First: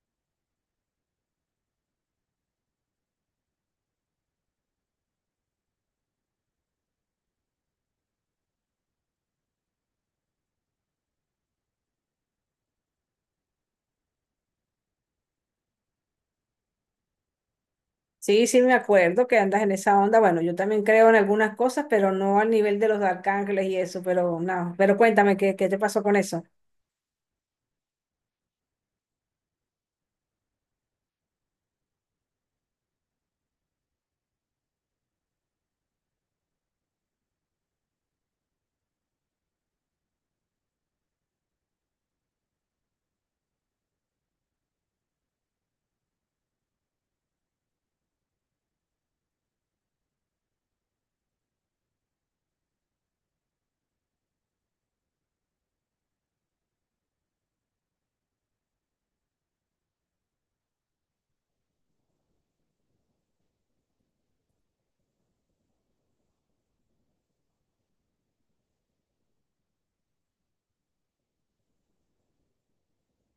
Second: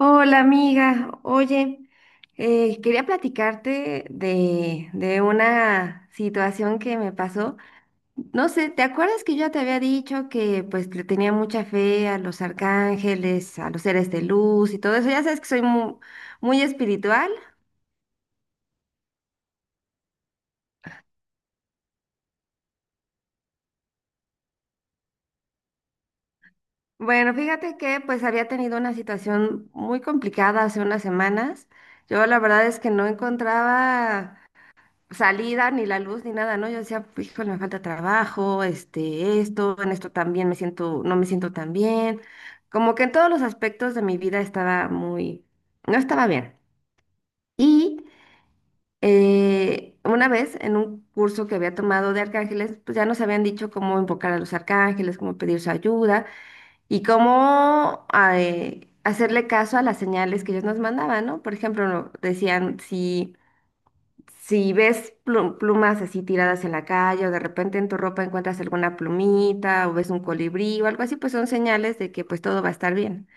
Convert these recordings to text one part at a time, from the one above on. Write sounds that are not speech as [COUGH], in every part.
Hola amiga, oye, quería platicarte de una situación que me pasó. No sé, ¿te acuerdas que yo ya te había dicho que pues le tenía mucha fe a los arcángeles, a los seres de luz y todo eso? Ya sabes que soy muy espiritual. Sí, sí, me acuerdo que andas en esa onda. Bueno, yo también creo en algunas cosas, pero no al nivel de los arcángeles y eso, pero no. Pero cuéntame, ¿qué te pasó con eso? Bueno, fíjate que pues había tenido una situación muy complicada hace unas semanas. Yo la verdad es que no encontraba salida, ni la luz, ni nada, ¿no? Yo decía, híjole, me falta trabajo, este, esto, en esto también me siento, no me siento tan bien. Como que en todos los aspectos de mi vida no estaba bien. Y una vez en un curso que había tomado de arcángeles, pues ya nos habían dicho cómo invocar a los arcángeles, cómo pedir su ayuda y cómo hacerle caso a las señales que ellos nos mandaban, ¿no? Por ejemplo, no, decían si ves plumas así tiradas en la calle o de repente en tu ropa encuentras alguna plumita o ves un colibrí o algo así, pues son señales de que pues todo va a estar bien.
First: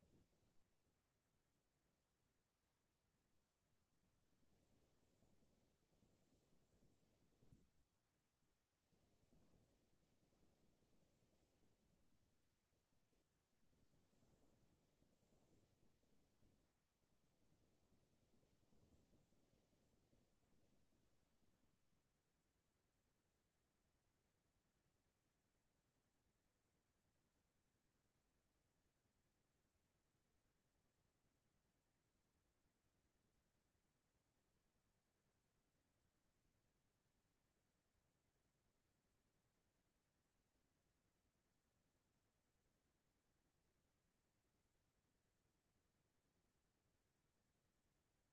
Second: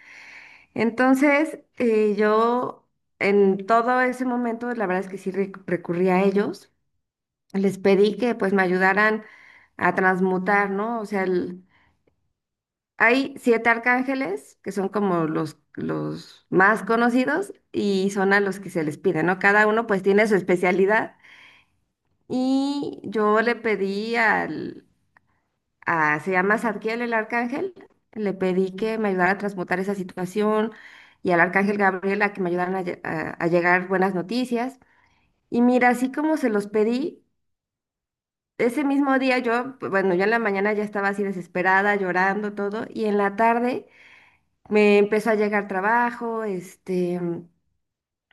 Entonces, yo en todo ese momento, la verdad es que sí recurrí a ellos. Les pedí que pues me ayudaran a transmutar, ¿no? O sea, hay siete arcángeles que son como los más conocidos y son a los que se les pide, ¿no? Cada uno pues tiene su especialidad. Y yo le pedí al, a, se llama Zadkiel el arcángel, le pedí que me ayudara a transmutar esa situación y al arcángel Gabriel a que me ayudaran a llegar buenas noticias. Y mira, así como se los pedí, ese mismo día yo, pues, bueno, yo en la mañana ya estaba así desesperada, llorando todo, y en la tarde me empezó a llegar trabajo, este...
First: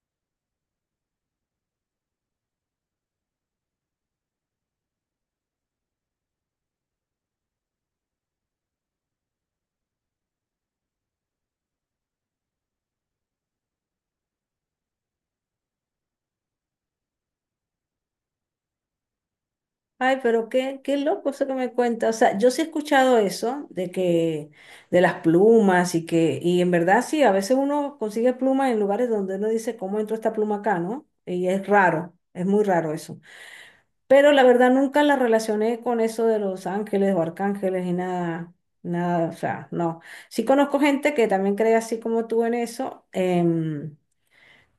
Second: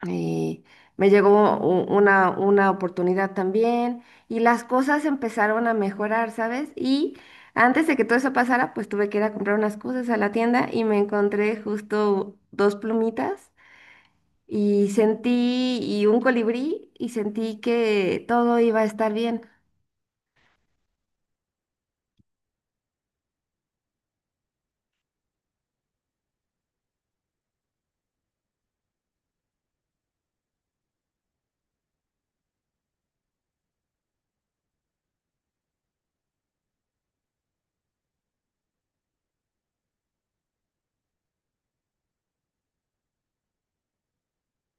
Y me llegó una oportunidad también y las cosas empezaron a mejorar, ¿sabes? Y antes de que todo eso pasara, pues tuve que ir a comprar unas cosas a la tienda y me encontré justo dos plumitas y sentí, y un colibrí y sentí que todo iba a estar bien. Ay, pero qué loco eso que me cuentas. O sea, yo sí he escuchado eso de las plumas y que, y en verdad sí, a veces uno consigue plumas en lugares donde uno dice, ¿cómo entró esta pluma acá, no? Y es raro, es muy raro eso. Pero la verdad nunca la relacioné con eso de los ángeles o arcángeles y nada, nada, o sea, no. Sí conozco gente que también cree así como tú en eso,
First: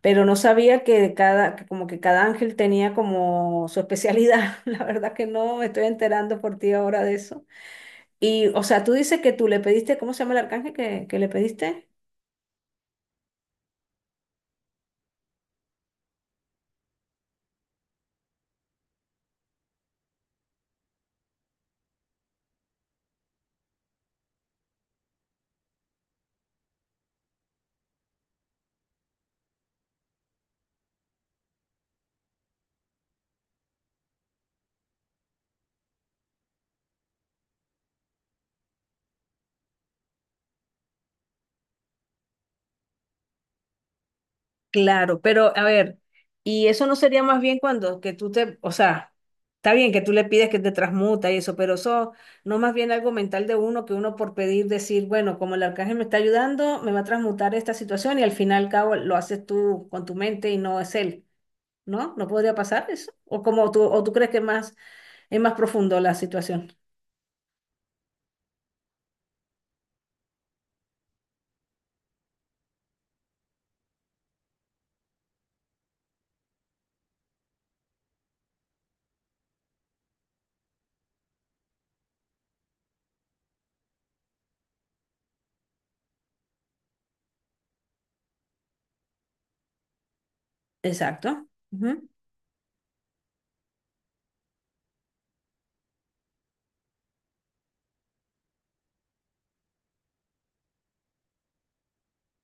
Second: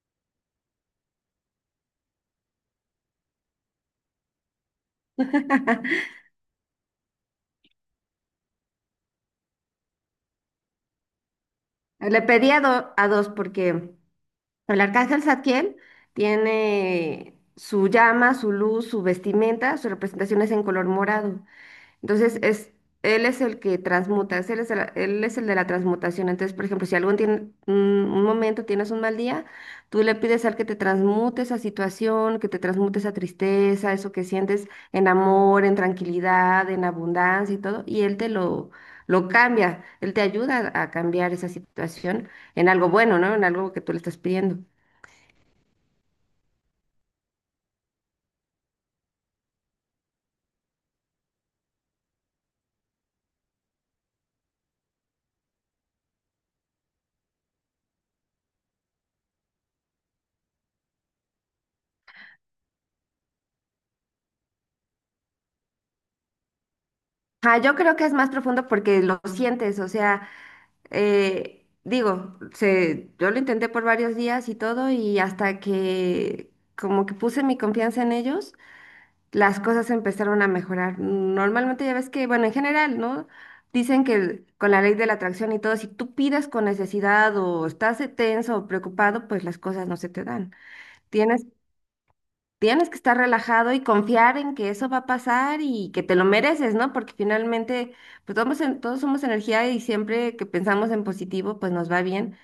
pero no sabía que de cada, que como que cada ángel tenía como su especialidad. [LAUGHS] La verdad que no, me estoy [LAUGHS] enterando por ti ahora de eso. Y, o sea, tú dices que tú le pediste, ¿cómo se llama el arcángel que le pediste? Le pedí a dos porque el arcángel Zadkiel tiene su llama, su luz, su vestimenta, su representación es en color morado. Entonces, es, él es el que transmuta, él es él es el de la transmutación. Entonces, por ejemplo, si algún tiene, un momento tienes un mal día, tú le pides al que te transmute esa situación, que te transmute esa tristeza, eso que sientes en amor, en tranquilidad, en abundancia y todo, lo cambia, él te ayuda a cambiar esa situación en algo bueno, ¿no? En algo que tú le estás pidiendo. Claro, pero a ver, y eso no sería más bien cuando que tú te, o sea, está bien que tú le pides que te transmuta y eso, pero eso no más bien algo mental de uno que uno por pedir decir, bueno, como el arcángel me está ayudando, me va a transmutar esta situación y al final cabo lo haces tú con tu mente y no es él, ¿no? ¿No podría pasar eso? O como tú, o tú crees que más es más profundo la situación. Ah, yo creo que es más profundo porque lo sientes, o sea... digo, se, yo lo intenté por varios días y todo, y hasta que como que puse mi confianza en ellos, las cosas empezaron a mejorar. Normalmente ya ves que, bueno, en general, ¿no? Dicen que con la ley de la atracción y todo, si tú pides con necesidad o estás tenso o preocupado, pues las cosas no se te dan. Tienes, Exacto. Ujú. tienes que estar relajado y confiar en que eso va a pasar y que te lo mereces, ¿no? Porque finalmente, pues todos somos energía y siempre que pensamos en positivo, pues nos va bien.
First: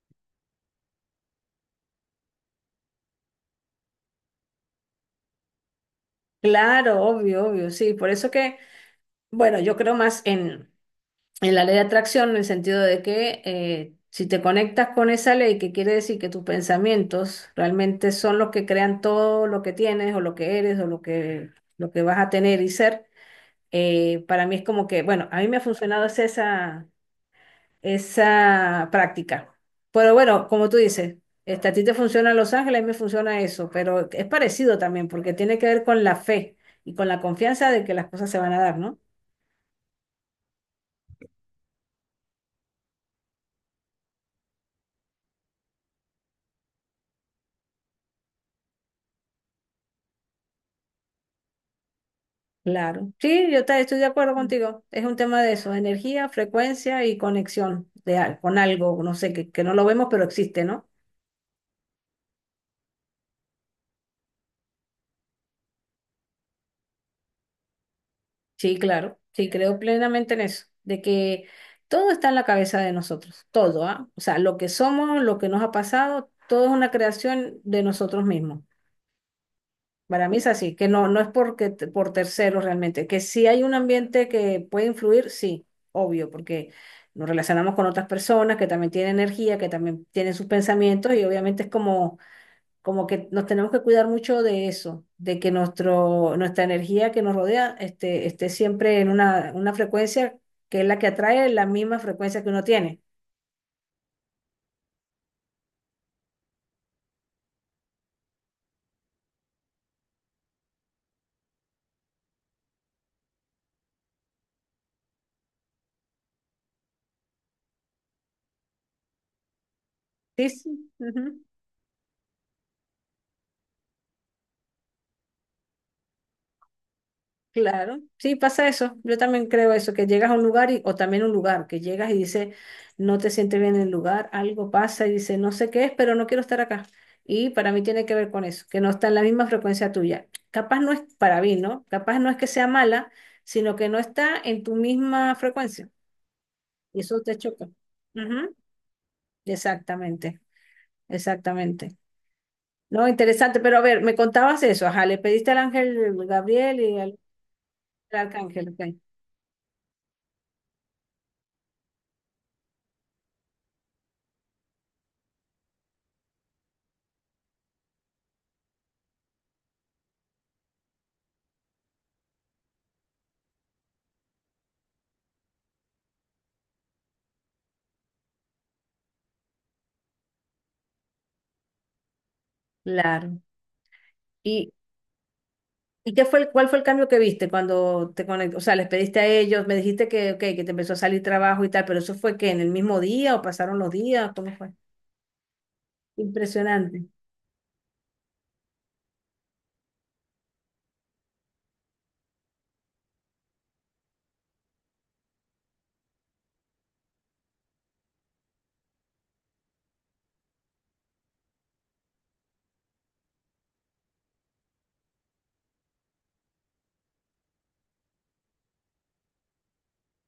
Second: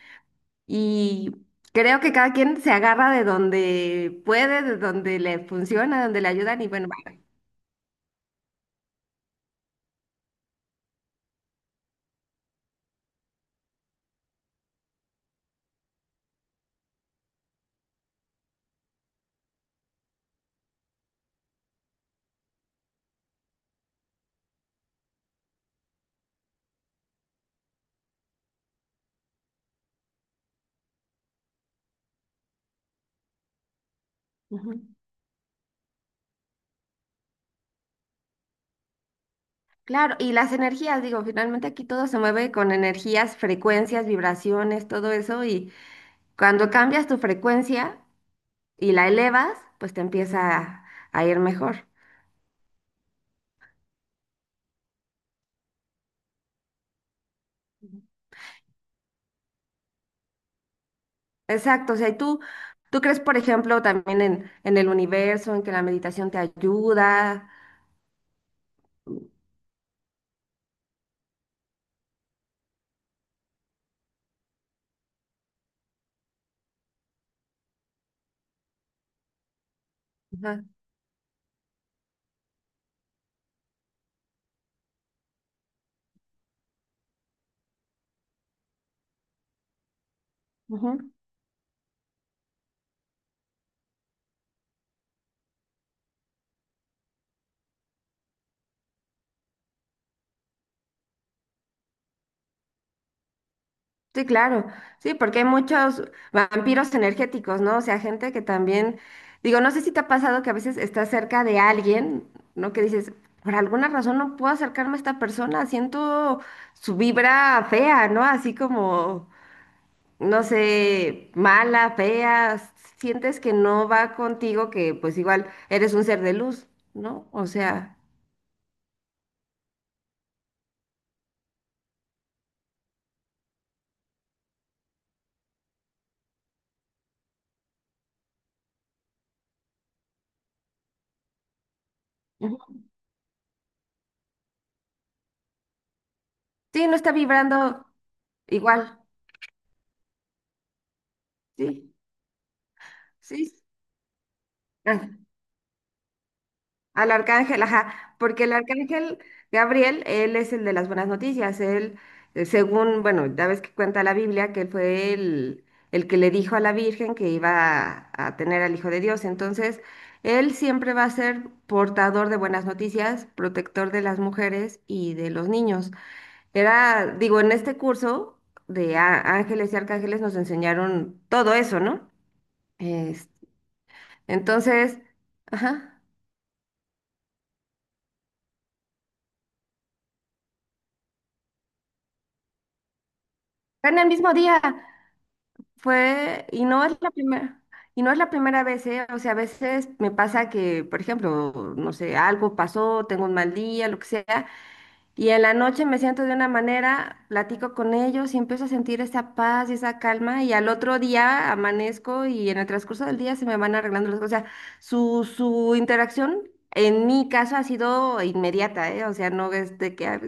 Y creo que cada quien se agarra de donde puede, de donde le funciona, donde le ayudan y bueno, Claro, va. obvio, obvio, sí, por eso que, bueno, yo creo más en la ley de atracción, en el sentido de que si te conectas con esa ley, que quiere decir que tus pensamientos realmente son los que crean todo lo que tienes o lo que eres o lo que vas a tener y ser, para mí es como que, bueno, a mí me ha funcionado es esa práctica. Pero bueno, como tú dices, a ti te funciona Los Ángeles, a mí me funciona eso, pero es parecido Ujú. también porque tiene que ver con la fe y con la confianza de que las cosas se van a dar, ¿no? Claro, y las energías, digo, finalmente aquí todo se mueve con energías, frecuencias, vibraciones, todo eso, y cuando cambias tu frecuencia y la elevas, pues te empieza a ir mejor. Claro. Sí, yo estoy de acuerdo. Mm. Contigo. Es un tema de eso, energía, frecuencia y conexión Ujú. de, con algo, no sé, que no lo vemos, pero existe, ¿no? Exacto, o sea, tú crees, por ejemplo, también en el universo, en que la meditación te ayuda. Sí, claro. Sí, creo plenamente en eso, de que todo está en la cabeza de nosotros, todo, ¿ah? O sea, lo que somos, lo que nos ha pasado, todo es una creación de nosotros mismos. Para mí es Ajá, así, que no, no es porque por terceros realmente, que si hay un ambiente que puede influir, sí, obvio, porque nos relacionamos con otras personas que también tienen energía, que también tienen sus ujú. pensamientos y obviamente es como, como que nos tenemos que cuidar mucho de eso, de que nuestra energía que nos rodea esté, esté siempre en una frecuencia que es la que atrae la misma frecuencia que uno tiene. Sí, claro, sí, porque hay muchos vampiros energéticos, ¿no? O sea, gente que también, digo, no sé si te ha pasado que a veces estás cerca de alguien, ¿no? Que dices, por alguna razón no puedo acercarme a esta persona, siento su vibra fea, ¿no? Así como, no Sí, sí. sé, mala, fea, sientes que no va contigo, que pues igual eres un ser de luz, ¿no? O sea, Claro, sí, pasa eso. Yo también creo eso, que llegas a un lugar y, o también un lugar, que llegas y dices, no te sientes bien en el lugar, algo pasa y dices, no sé qué es, pero no quiero estar acá. Y para mí tiene que ver con eso, que no está en la misma frecuencia tuya. Capaz no es para mí, ¿no? Capaz no es que sea ujú. mala, sino que no está en tu misma frecuencia. Sí, no Y está eso te choca. vibrando Ujú. igual, Exactamente, sí, exactamente. No, sí. interesante, pero a ver, me contabas eso, ajá, Ah. le pediste al ángel Gabriel y Al al, arcángel, ajá, al porque el arcángel, ok. arcángel Gabriel, él es el de las buenas noticias, él, según, bueno, ya ves que cuenta la Biblia, que él fue el que le dijo a la Virgen que iba a tener al Hijo de Dios, entonces, él siempre va a ser portador de buenas noticias, protector de las mujeres y de los niños. Era, digo, en este curso de ángeles y arcángeles nos enseñaron todo eso, ¿no? Es- Claro. Y entonces, ajá, ¿y qué fue cuál fue el cambio que viste cuando te conectaste? O sea, les pediste a ellos, me dijiste que, ok, que te empezó a salir trabajo y tal, pero eso fue que en el mismo día o pasaron los fue en el días, mismo ¿cómo día. fue? Fue, Impresionante. Y no es la primera vez, ¿eh? O sea, a veces me pasa que, por ejemplo, no sé, algo pasó, tengo un mal día, lo que sea, y en la noche me siento de una manera, platico con ellos y empiezo a sentir esa paz y esa calma, y al otro día amanezco y en el transcurso del día se me van arreglando las cosas. O sea, su interacción en mi caso ha sido inmediata, ¿eh? O sea, no es de que ah,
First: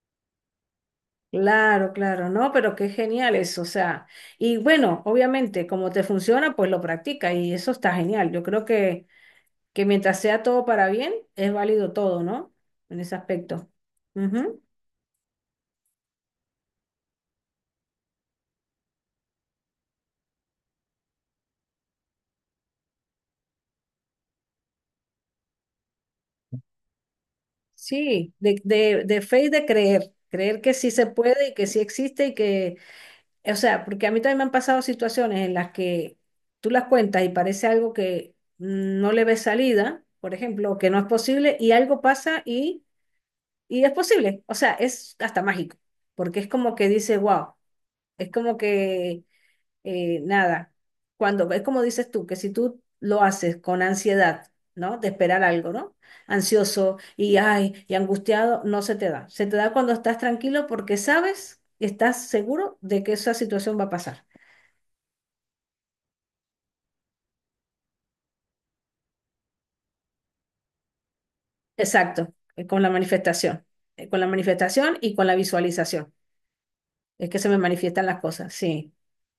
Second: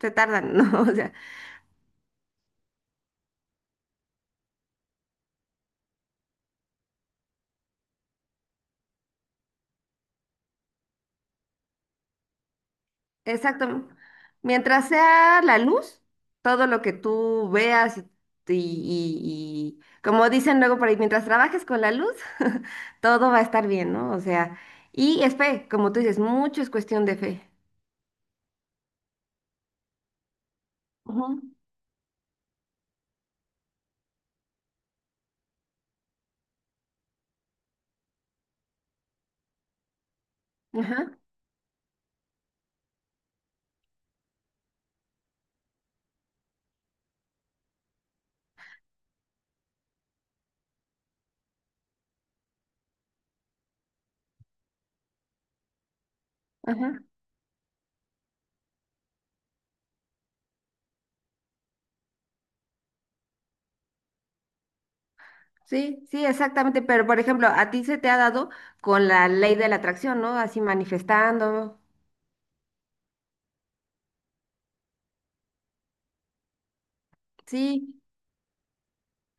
se tardan, [LAUGHS] ¿no? O sea, Claro, claro, no, pero qué genial eso, o sea, y bueno, obviamente, como te funciona, pues lo practica y eso está genial. Yo creo que mientras sea todo para bien, es válido todo, ¿no? En ese aspecto. exacto. Ujú. Mientras sea la luz, todo lo que tú veas como dicen luego por ahí, mientras trabajes con la luz, [LAUGHS] todo va a estar bien, ¿no? O sea, y es fe, como tú dices, mucho es cuestión de fe. Sí, de fe y de creer, creer que sí se Ujú. puede y que sí existe y que o sea, porque a mí también me han pasado situaciones en las que tú las cuentas y parece algo que no le ves salida, por ejemplo, o que no es Ajá, posible, y algo pasa y es posible. O sea, es hasta mágico, porque es como que dice, wow, es como que nada, cuando es como dices tú, que si tú lo haces con ansiedad, ¿no? De esperar algo, ¿no? Ansioso ajá. y, ay, y angustiado, no se te da. Se te da cuando estás tranquilo porque sabes, estás seguro de que esa situación va a pasar. Sí, sí, exactamente. Pero, por ejemplo, a ti se te ha dado con la ley de la atracción, ¿no? Así manifestando. Exacto, con la manifestación y con la visualización. Es que se me Sí. manifiestan las cosas, sí,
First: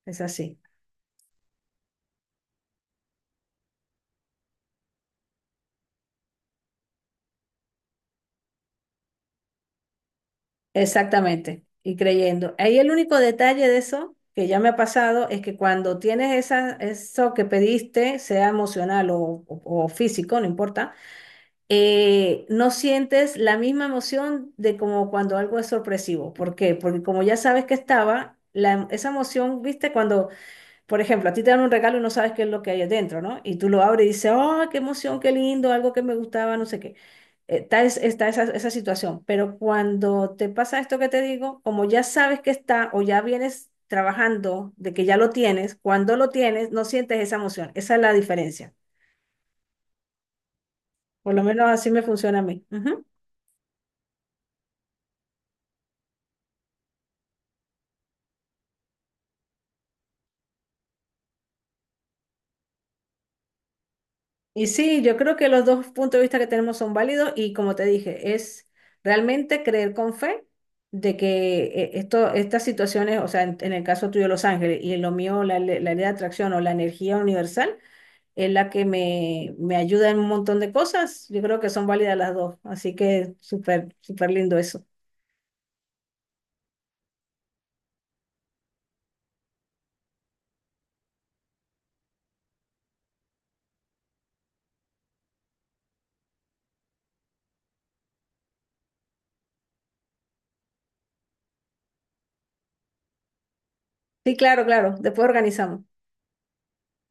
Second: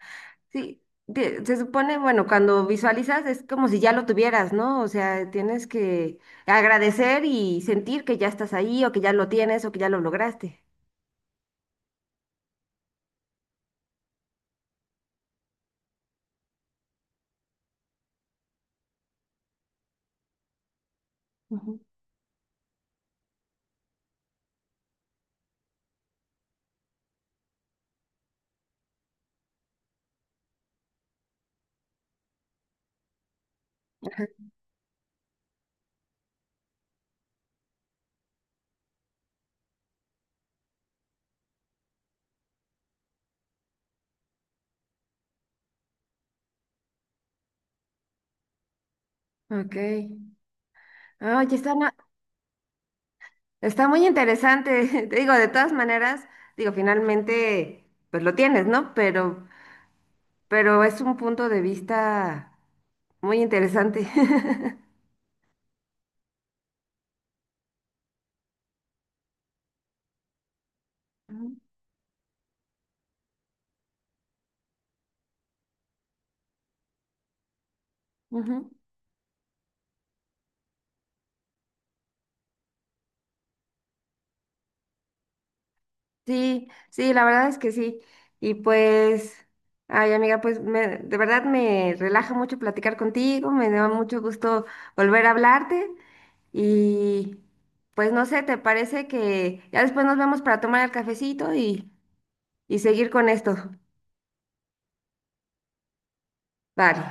es así, Sí, se supone, bueno, cuando visualizas es como si ya lo tuvieras, ¿no? O sea, tienes que agradecer y sentir que ya estás ahí o que ya lo tienes o que ya lo lograste. exactamente, y creyendo. Ahí el único detalle de eso que ya me ha pasado es que cuando tienes esa, eso que pediste, sea emocional o, o físico, no importa, Ujú. No sientes la misma emoción de como cuando algo es sorpresivo. ¿Por qué? Porque como ya sabes que estaba, la esa emoción, viste, cuando... Por ejemplo, a ti te dan un regalo y no sabes qué es lo que hay adentro, ¿no? Y tú lo abres y Ajá. dices, ¡oh, qué emoción, qué lindo, algo que me gustaba, no sé qué! Está, está esa, esa situación. Pero cuando te pasa esto que te digo, como ya sabes que está o ya vienes trabajando de que ya lo tienes, cuando lo tienes, no sientes esa emoción. Esa es la diferencia. Ok. Por lo Oye, menos así me funciona a mí. Ujú. está muy interesante. [LAUGHS] Te digo, de todas maneras, digo, finalmente, pues lo tienes, ¿no? Pero es un punto de vista muy interesante. Y [LAUGHS] sí, yo creo que los dos puntos de vista que tenemos son válidos y como te dije, es realmente creer con fe de Ujú. que esto, estas situaciones, o sea, en el caso tuyo Los Ángeles y en lo mío la, la ley de atracción o la energía universal es la Ujú. que me ayuda en un montón de cosas, yo creo que son válidas las dos, así que súper, súper lindo eso. Sí, sí, la verdad es que sí. Y pues, ay amiga, pues de verdad me relaja mucho platicar contigo, me da mucho gusto volver a hablarte y pues no sé, ¿te parece que ya después nos vemos para tomar el cafecito y seguir con esto? Sí, claro, claro, después organizamos. Vale.